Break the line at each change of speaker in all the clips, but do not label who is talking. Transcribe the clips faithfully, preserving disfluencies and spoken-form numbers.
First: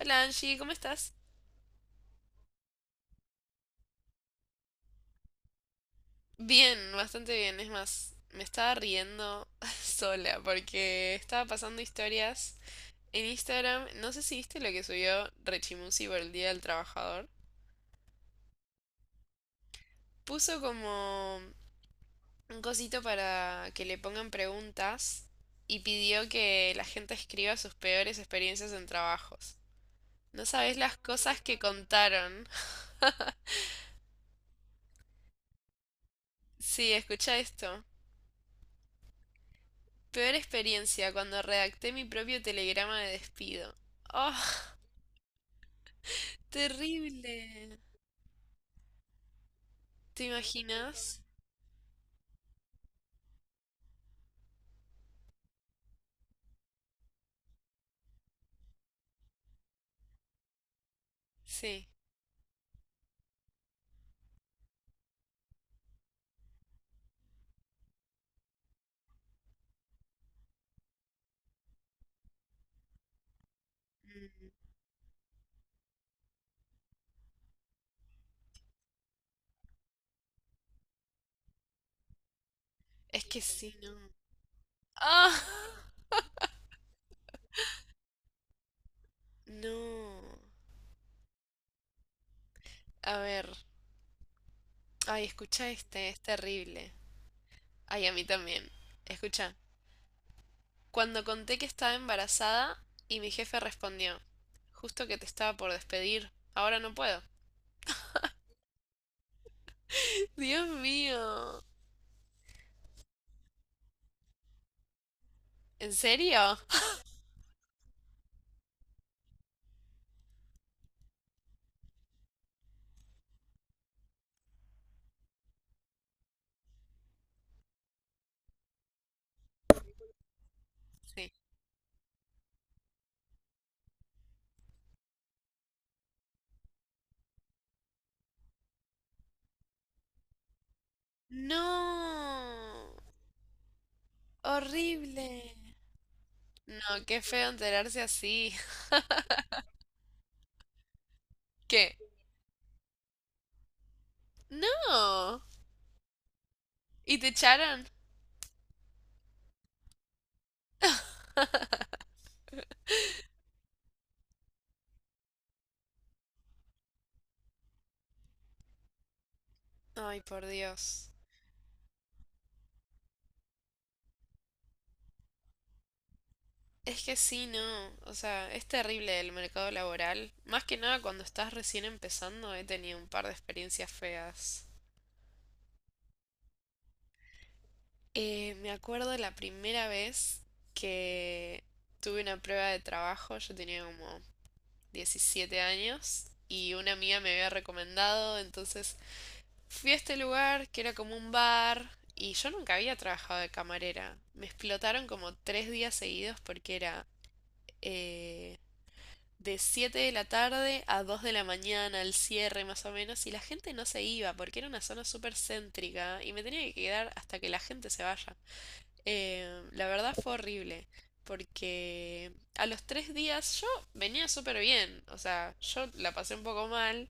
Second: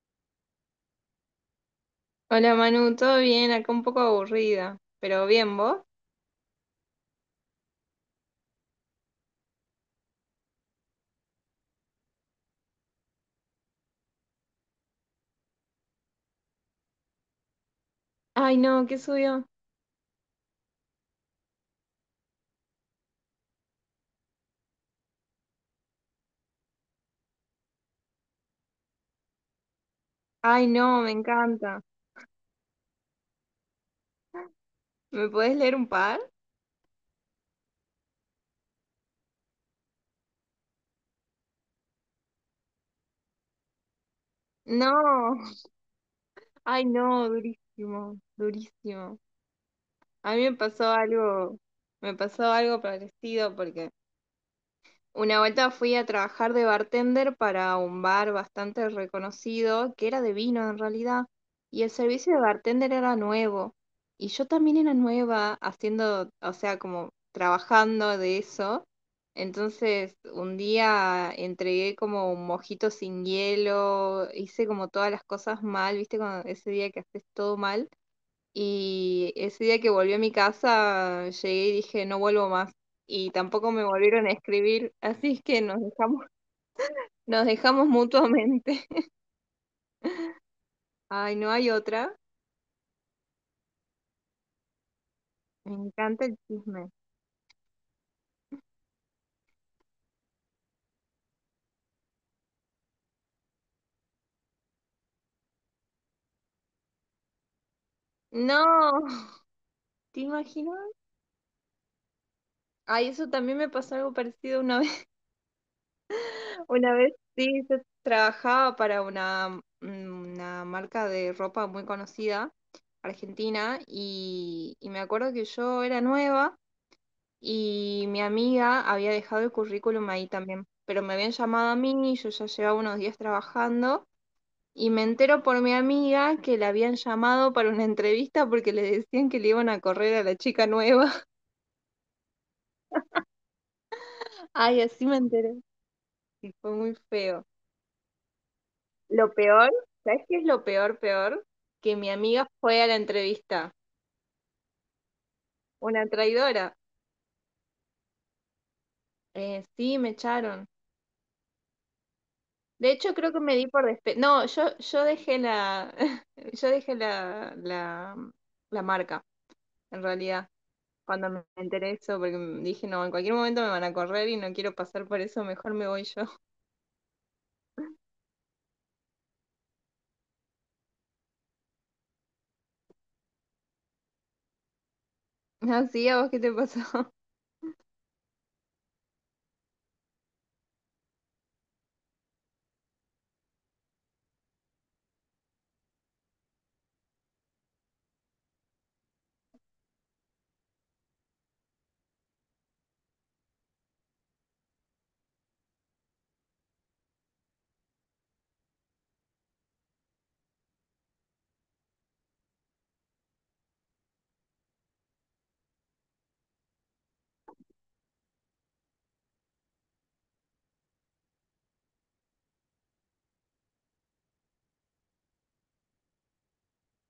Hola Angie, ¿cómo estás?
Hola Manu, ¿todo bien? Acá un poco aburrida, pero bien, ¿vos?
Bien, bastante bien. Es más, me estaba riendo sola porque estaba pasando historias en Instagram. No sé si viste lo que subió Rechimusi por el Día del Trabajador.
Ay, no, ¿qué subió?
Puso como un cosito para que le pongan preguntas y pidió que la gente escriba sus peores experiencias en trabajos. No
Ay,
sabes las
no, me
cosas que
encanta.
contaron.
¿Me podés leer un par?
Sí, escucha esto. Peor experiencia cuando redacté mi propio telegrama de despido. Oh.
No, ay,
Terrible.
no, durísimo, durísimo.
¿Te
A mí me pasó
imaginas?
algo, me pasó algo parecido porque una vuelta fui a trabajar de bartender para un bar bastante reconocido, que era de vino en realidad, y
Sí.
el servicio de bartender era nuevo. Y yo también era nueva haciendo, o sea, como trabajando de eso. Entonces, un día entregué como un mojito sin hielo,
Mm.
hice como todas las cosas mal, ¿viste? Cuando- ese día que haces todo mal. Y ese día que volví a mi casa, llegué y dije, no vuelvo más.
Es
Y
que
tampoco
sí,
me
no.
volvieron a escribir, así
¡Ah!
es que nos dejamos, nos dejamos mutuamente.
No.
Ay, no hay otra.
A ver. Ay, escucha
Me
este, es
encanta el chisme.
terrible. Ay, a mí también. Escucha. Cuando conté que estaba embarazada y mi jefe respondió, justo que te estaba por despedir, ahora no puedo.
No, ¿te
Dios
imaginas?
mío.
Ay, eso también me pasó algo parecido una vez.
¿En serio?
Una vez, sí, yo trabajaba para una, mm, una marca de ropa muy conocida, argentina, y, y me acuerdo que yo era nueva. Y mi amiga había dejado el currículum ahí también, pero me
Sí.
habían llamado a mí, y yo ya llevaba unos días trabajando, y me entero por mi amiga que la habían llamado para una entrevista porque le decían que le iban a correr a la chica nueva.
No.
Ay, así me
Horrible.
enteré. Y fue muy
No, qué
feo.
feo enterarse así.
Lo peor, ¿sabes qué es lo peor, peor? Que
¿Qué?
mi amiga fue a la entrevista.
No.
Una traidora.
¿Y te echaron?
Eh, sí, me echaron. De hecho, creo que me di por despe... no, yo, yo dejé la, yo dejé la, la, mm, la marca, en
Ay, por
realidad,
Dios.
cuando me enteré eso, porque m- dije, no, en cualquier momento me van a correr y no quiero pasar por eso, mejor me voy yo.
Es que sí, no. O sea, es terrible el mercado laboral. Más que nada cuando estás recién empezando, he tenido un par de experiencias feas.
Así, ¿a vos qué te pasó?
Eh, me acuerdo la primera vez que tuve una prueba de trabajo, yo tenía como diecisiete años y una amiga me había recomendado, entonces fui a este lugar que era como un bar y yo nunca había trabajado de camarera. Me explotaron como tres días seguidos porque era eh, de siete de la tarde a dos de la mañana, al cierre más o menos, y la gente no se iba porque era una zona súper céntrica y me tenía que quedar hasta que la gente se vaya. Eh, la verdad fue horrible porque a los tres días yo venía súper bien, o sea, yo la pasé un poco mal,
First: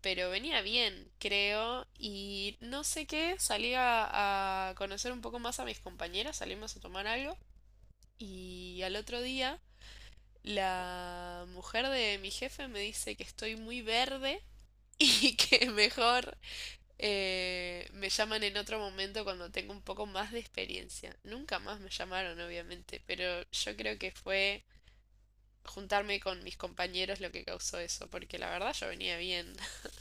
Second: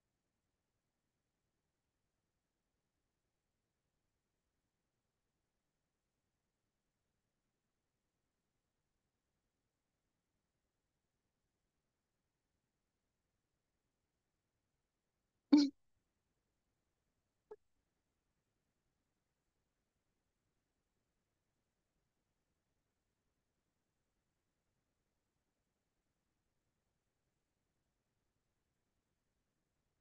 pero venía bien, creo, y no sé qué, salí a, a conocer un poco más a mis compañeras, salimos a tomar algo, y al otro día la mujer de mi jefe me dice que estoy muy verde y que mejor eh, me llaman en otro momento cuando tengo un poco más de experiencia. Nunca más me llamaron, obviamente, pero yo creo que fue juntarme con mis compañeros lo que causó eso, porque la verdad yo venía bien.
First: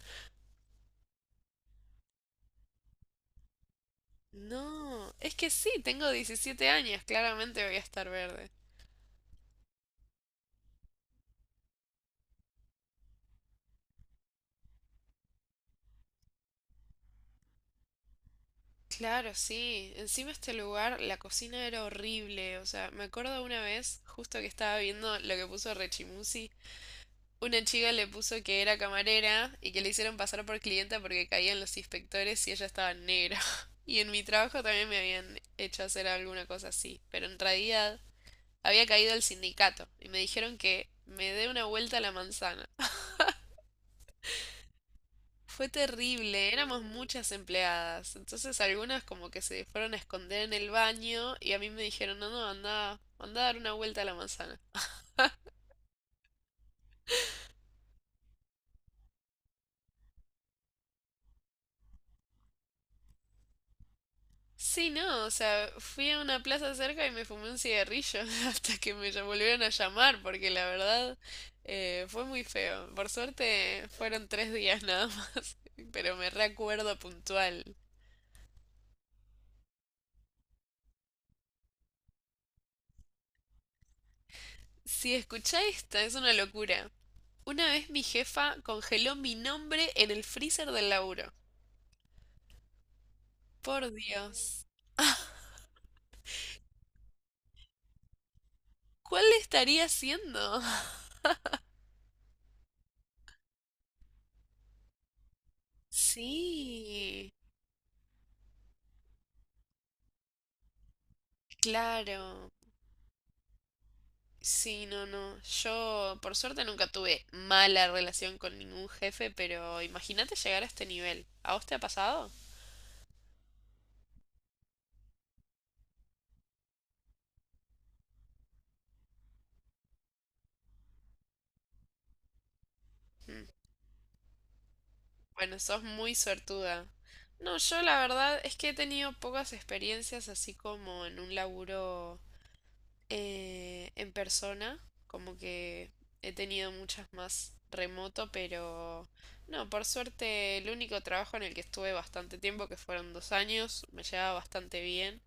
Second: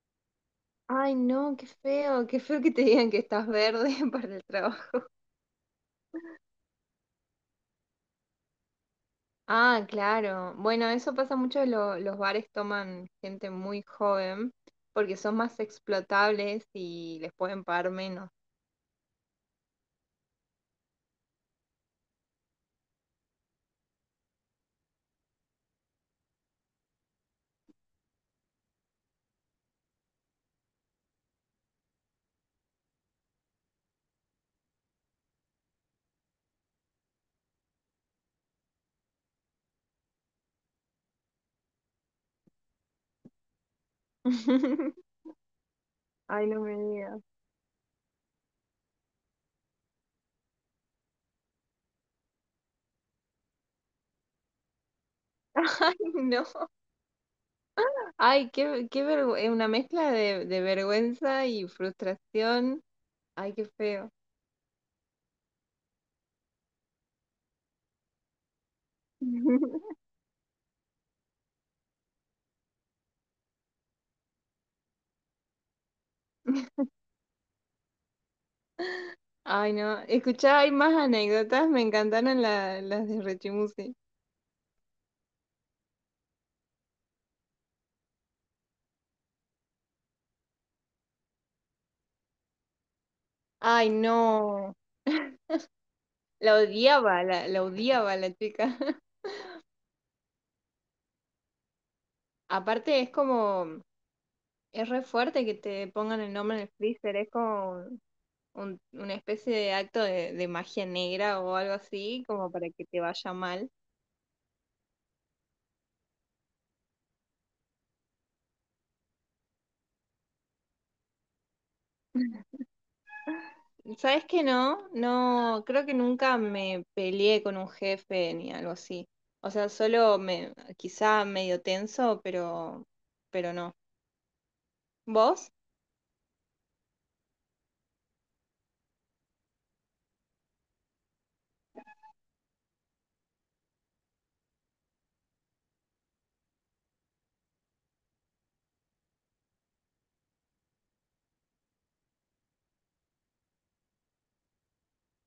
Ay, no, qué feo, qué feo que te digan que estás verde para el trabajo.
No, es que sí, tengo diecisiete años, claramente voy a estar verde.
Ah, claro. Bueno, eso pasa mucho, lo- los bares toman gente muy joven porque son más explotables y les pueden pagar menos.
Claro, sí. Encima este lugar, la cocina era horrible. O sea, me acuerdo una vez, justo que estaba viendo lo que puso Rechimusi, una chica le puso que era camarera y que le hicieron pasar por clienta porque caían los inspectores y ella estaba negra. Y en mi trabajo también me habían hecho hacer alguna cosa así, pero en realidad había caído el sindicato y me dijeron que me dé una vuelta a la manzana. Fue
Ay,
terrible,
no me
éramos
digas.
muchas empleadas, entonces algunas como que se fueron a esconder en el baño y a mí me dijeron, no, no, anda, anda a dar una vuelta a la manzana.
Ay, no. Ay, qué, qué vergüenza. Una mezcla de, de vergüenza y frustración. Ay, qué feo.
Sí, no, o sea, fui a una plaza cerca y me fumé un cigarrillo hasta que me ll- volvieron a llamar porque la verdad eh, fue muy feo. Por suerte fueron tres días nada más, pero me recuerdo puntual.
Ay, no. Escuchá, hay más anécdotas. Me encantaron la- las de Rechimusi.
Si escuchá esta, es una locura. Una vez mi jefa congeló mi nombre en el freezer del laburo. Por
Ay,
Dios.
no. La odiaba, la, la odiaba la chica.
¿Cuál estaría haciendo?
Aparte, es como. Es re fuerte que te pongan el nombre en el freezer. Es
Sí,
como un- una especie de acto de, de magia negra o algo así,
claro.
como para que te vaya mal.
Sí, no, no. Yo, por suerte, nunca tuve mala relación con ningún jefe, pero imagínate llegar a este nivel. ¿A vos te ha pasado?
¿Sabes que no? No, creo que nunca me peleé con un jefe ni algo así. O sea, solo me, quizá medio tenso, pero,
Mm.
pero no. ¿Vos?
Bueno, sos muy suertuda. No, yo la verdad es que he tenido pocas experiencias así como en un laburo eh, en persona, como que he tenido muchas más remoto, pero no, por suerte el único trabajo en el que estuve bastante tiempo, que fueron dos años, me llevaba bastante bien.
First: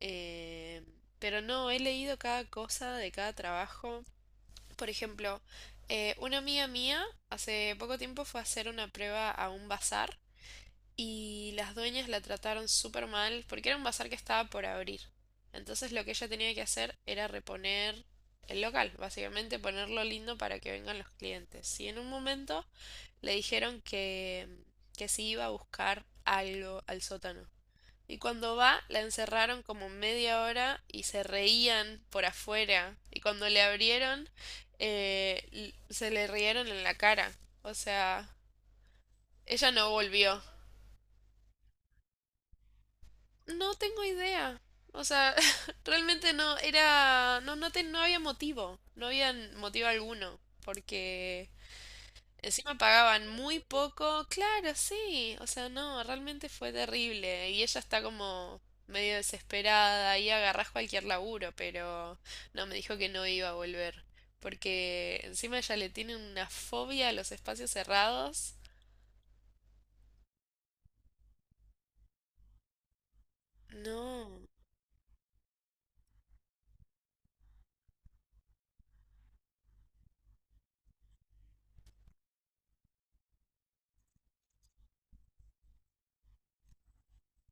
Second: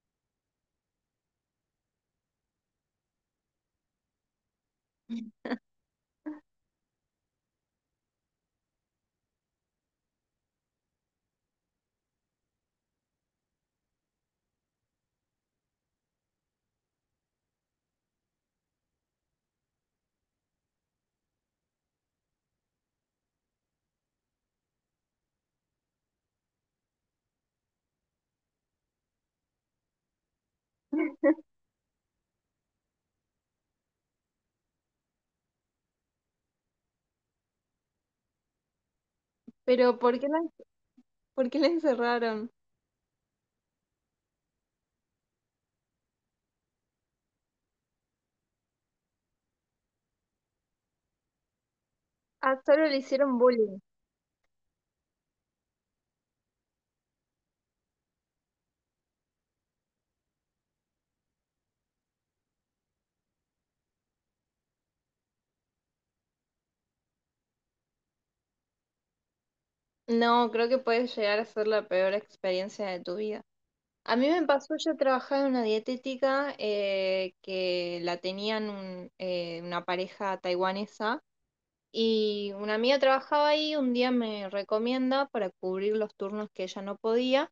eh, pero no, he leído cada cosa de cada trabajo. Por ejemplo, eh, una amiga mía hace poco tiempo fue a hacer una prueba a un bazar y las dueñas la trataron súper mal porque era un bazar que estaba por abrir. Entonces lo que ella tenía que hacer era reponer el local, básicamente ponerlo lindo para que vengan los clientes. Y en un momento le dijeron que, que si iba a buscar algo al sótano. Y cuando va, la encerraron como media hora y se reían por afuera. Y cuando le abrieron, eh, se le rieron en la cara. O sea, ella no
Pero ¿por qué
volvió.
la, por qué la encerraron?
No tengo idea. O sea, realmente no era, no, no, te- no había motivo, no había motivo alguno, porque
Ah,
encima
solo le
pagaban
hicieron
muy
bullying.
poco, claro, sí, o sea, no, realmente fue terrible y ella está como medio desesperada y agarrás cualquier laburo, pero no, me dijo que no iba a volver, porque encima ella le tiene una fobia a los espacios cerrados.
No, creo que puede llegar a ser la peor experiencia de tu vida. A mí me
No,
pasó, yo trabajaba en una dietética eh, que la tenían un- eh, una pareja taiwanesa. Y una amiga trabajaba ahí, un día me recomienda para cubrir los turnos que ella no podía.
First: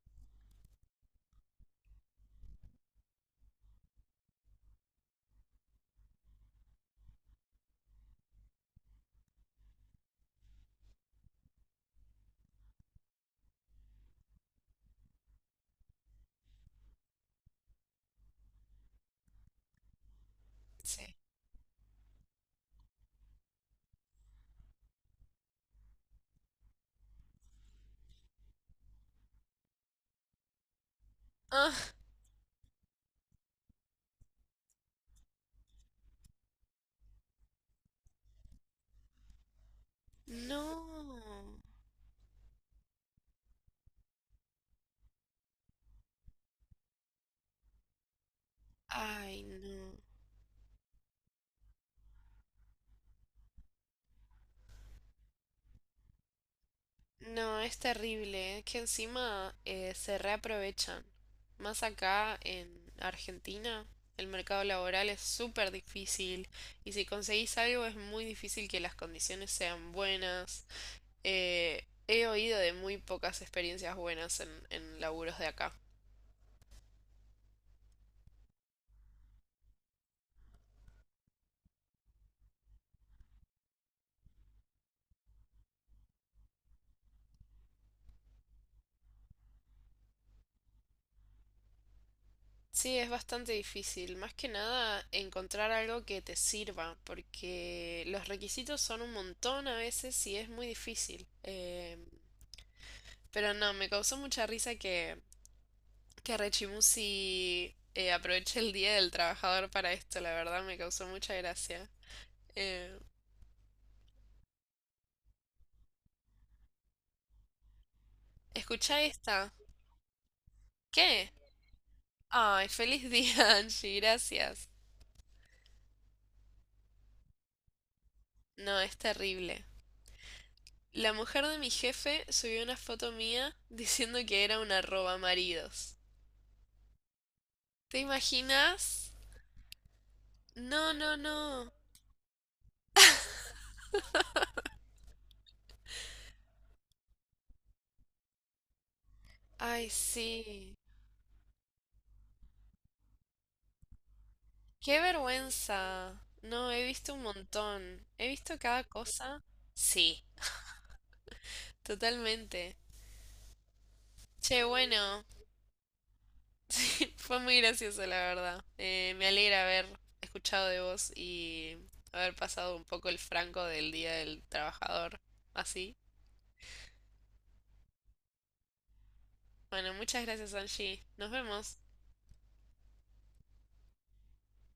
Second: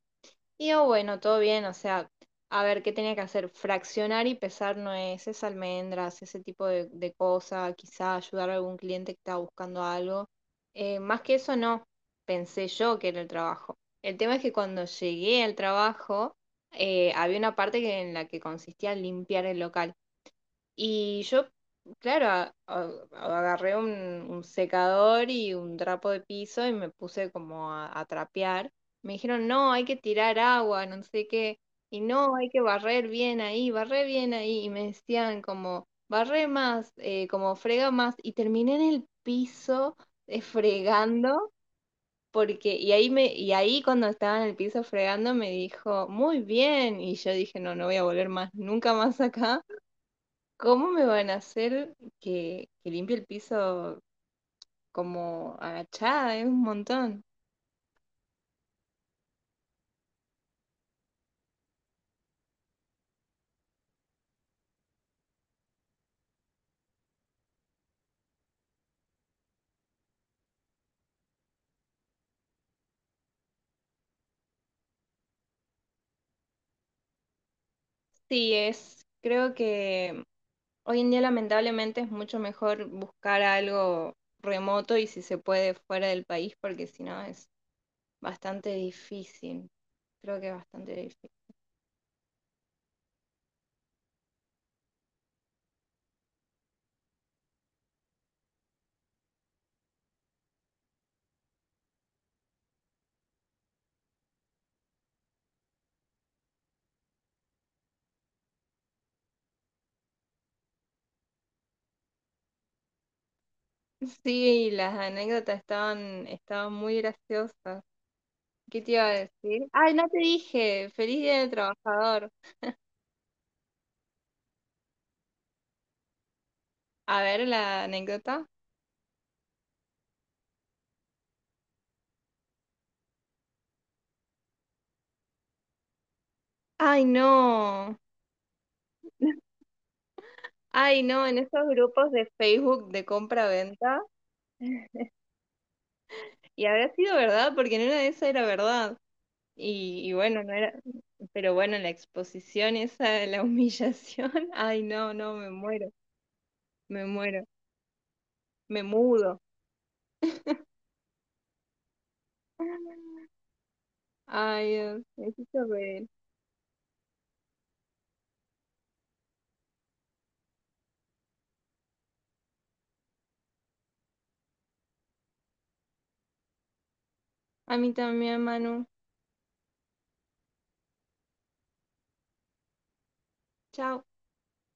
Y digo, bueno, todo bien, o sea, a ver qué tenía que hacer, fraccionar y pesar nueces, almendras, ese tipo de, de cosa, quizá ayudar a algún cliente que estaba buscando algo. Eh, más que eso no, pensé yo que era el trabajo. El tema es que cuando llegué al trabajo, eh, había una parte que- en la que consistía en limpiar el local.
sí.
Y yo, claro, a- a- agarré un, un secador y un trapo de piso y me puse como a, a trapear. Me dijeron, no, hay que tirar agua, no sé qué.
Ah,
Y no, hay que barrer bien ahí, barré bien ahí. Y me decían como, barré más, eh, como frega más. Y terminé en el piso eh,
no.
fregando. Porque, y ahí me, y ahí cuando estaba en el piso fregando me dijo, muy bien. Y yo dije, no, no voy a volver más, nunca más
Ay,
acá.
no.
¿Cómo me van a hacer que, que limpie el piso como agachada? Es un montón.
No, es terrible, es que encima eh, se reaprovechan. Más acá en Argentina, el mercado laboral es súper difícil y si conseguís algo es muy difícil que las condiciones sean buenas. Eh, he oído de muy pocas experiencias buenas en, en laburos de acá.
Sí, es, creo que hoy en día lamentablemente es mucho mejor buscar algo remoto y si se puede fuera del país, porque si no es bastante difícil. Creo que es bastante difícil.
Sí, es bastante difícil. Más que nada encontrar algo que te sirva, porque los requisitos son un montón a veces y es muy difícil. Em, Pero no, me causó mucha risa que, que Rechimusi eh, aproveche el Día del Trabajador para esto, la verdad me causó mucha gracia. Eh,
Sí, las anécdotas estaban, estaban muy graciosas. ¿Qué te
Escuchá
iba a
esta.
decir? Ay, no te dije, feliz
¿Qué?
día del trabajador.
Ay, feliz día, Angie, gracias.
A ver la anécdota.
No, es terrible. La mujer de mi jefe subió una foto mía diciendo que era una roba maridos.
Ay, no.
¿Te imaginas? No,
Ay,
no,
no, en esos
no.
grupos de Facebook de compra-venta, y habrá sido verdad, porque en una de esas era verdad.
Ay,
Y, y bueno, no
sí.
era, pero bueno, la exposición esa de la humillación, ay,
Qué
no, no, me muero,
vergüenza. No, he
me
visto un
muero,
montón. He visto
me
cada
mudo.
cosa. Sí. Totalmente. Che,
Ay, Dios,
bueno,
me hiciste reír.
sí, fue muy gracioso, la verdad. Eh, me alegra haber escuchado de vos y haber pasado un poco el franco del Día del Trabajador. Así.
A mí también, Manu.
Bueno, muchas gracias, Angie. Nos vemos.
Chao.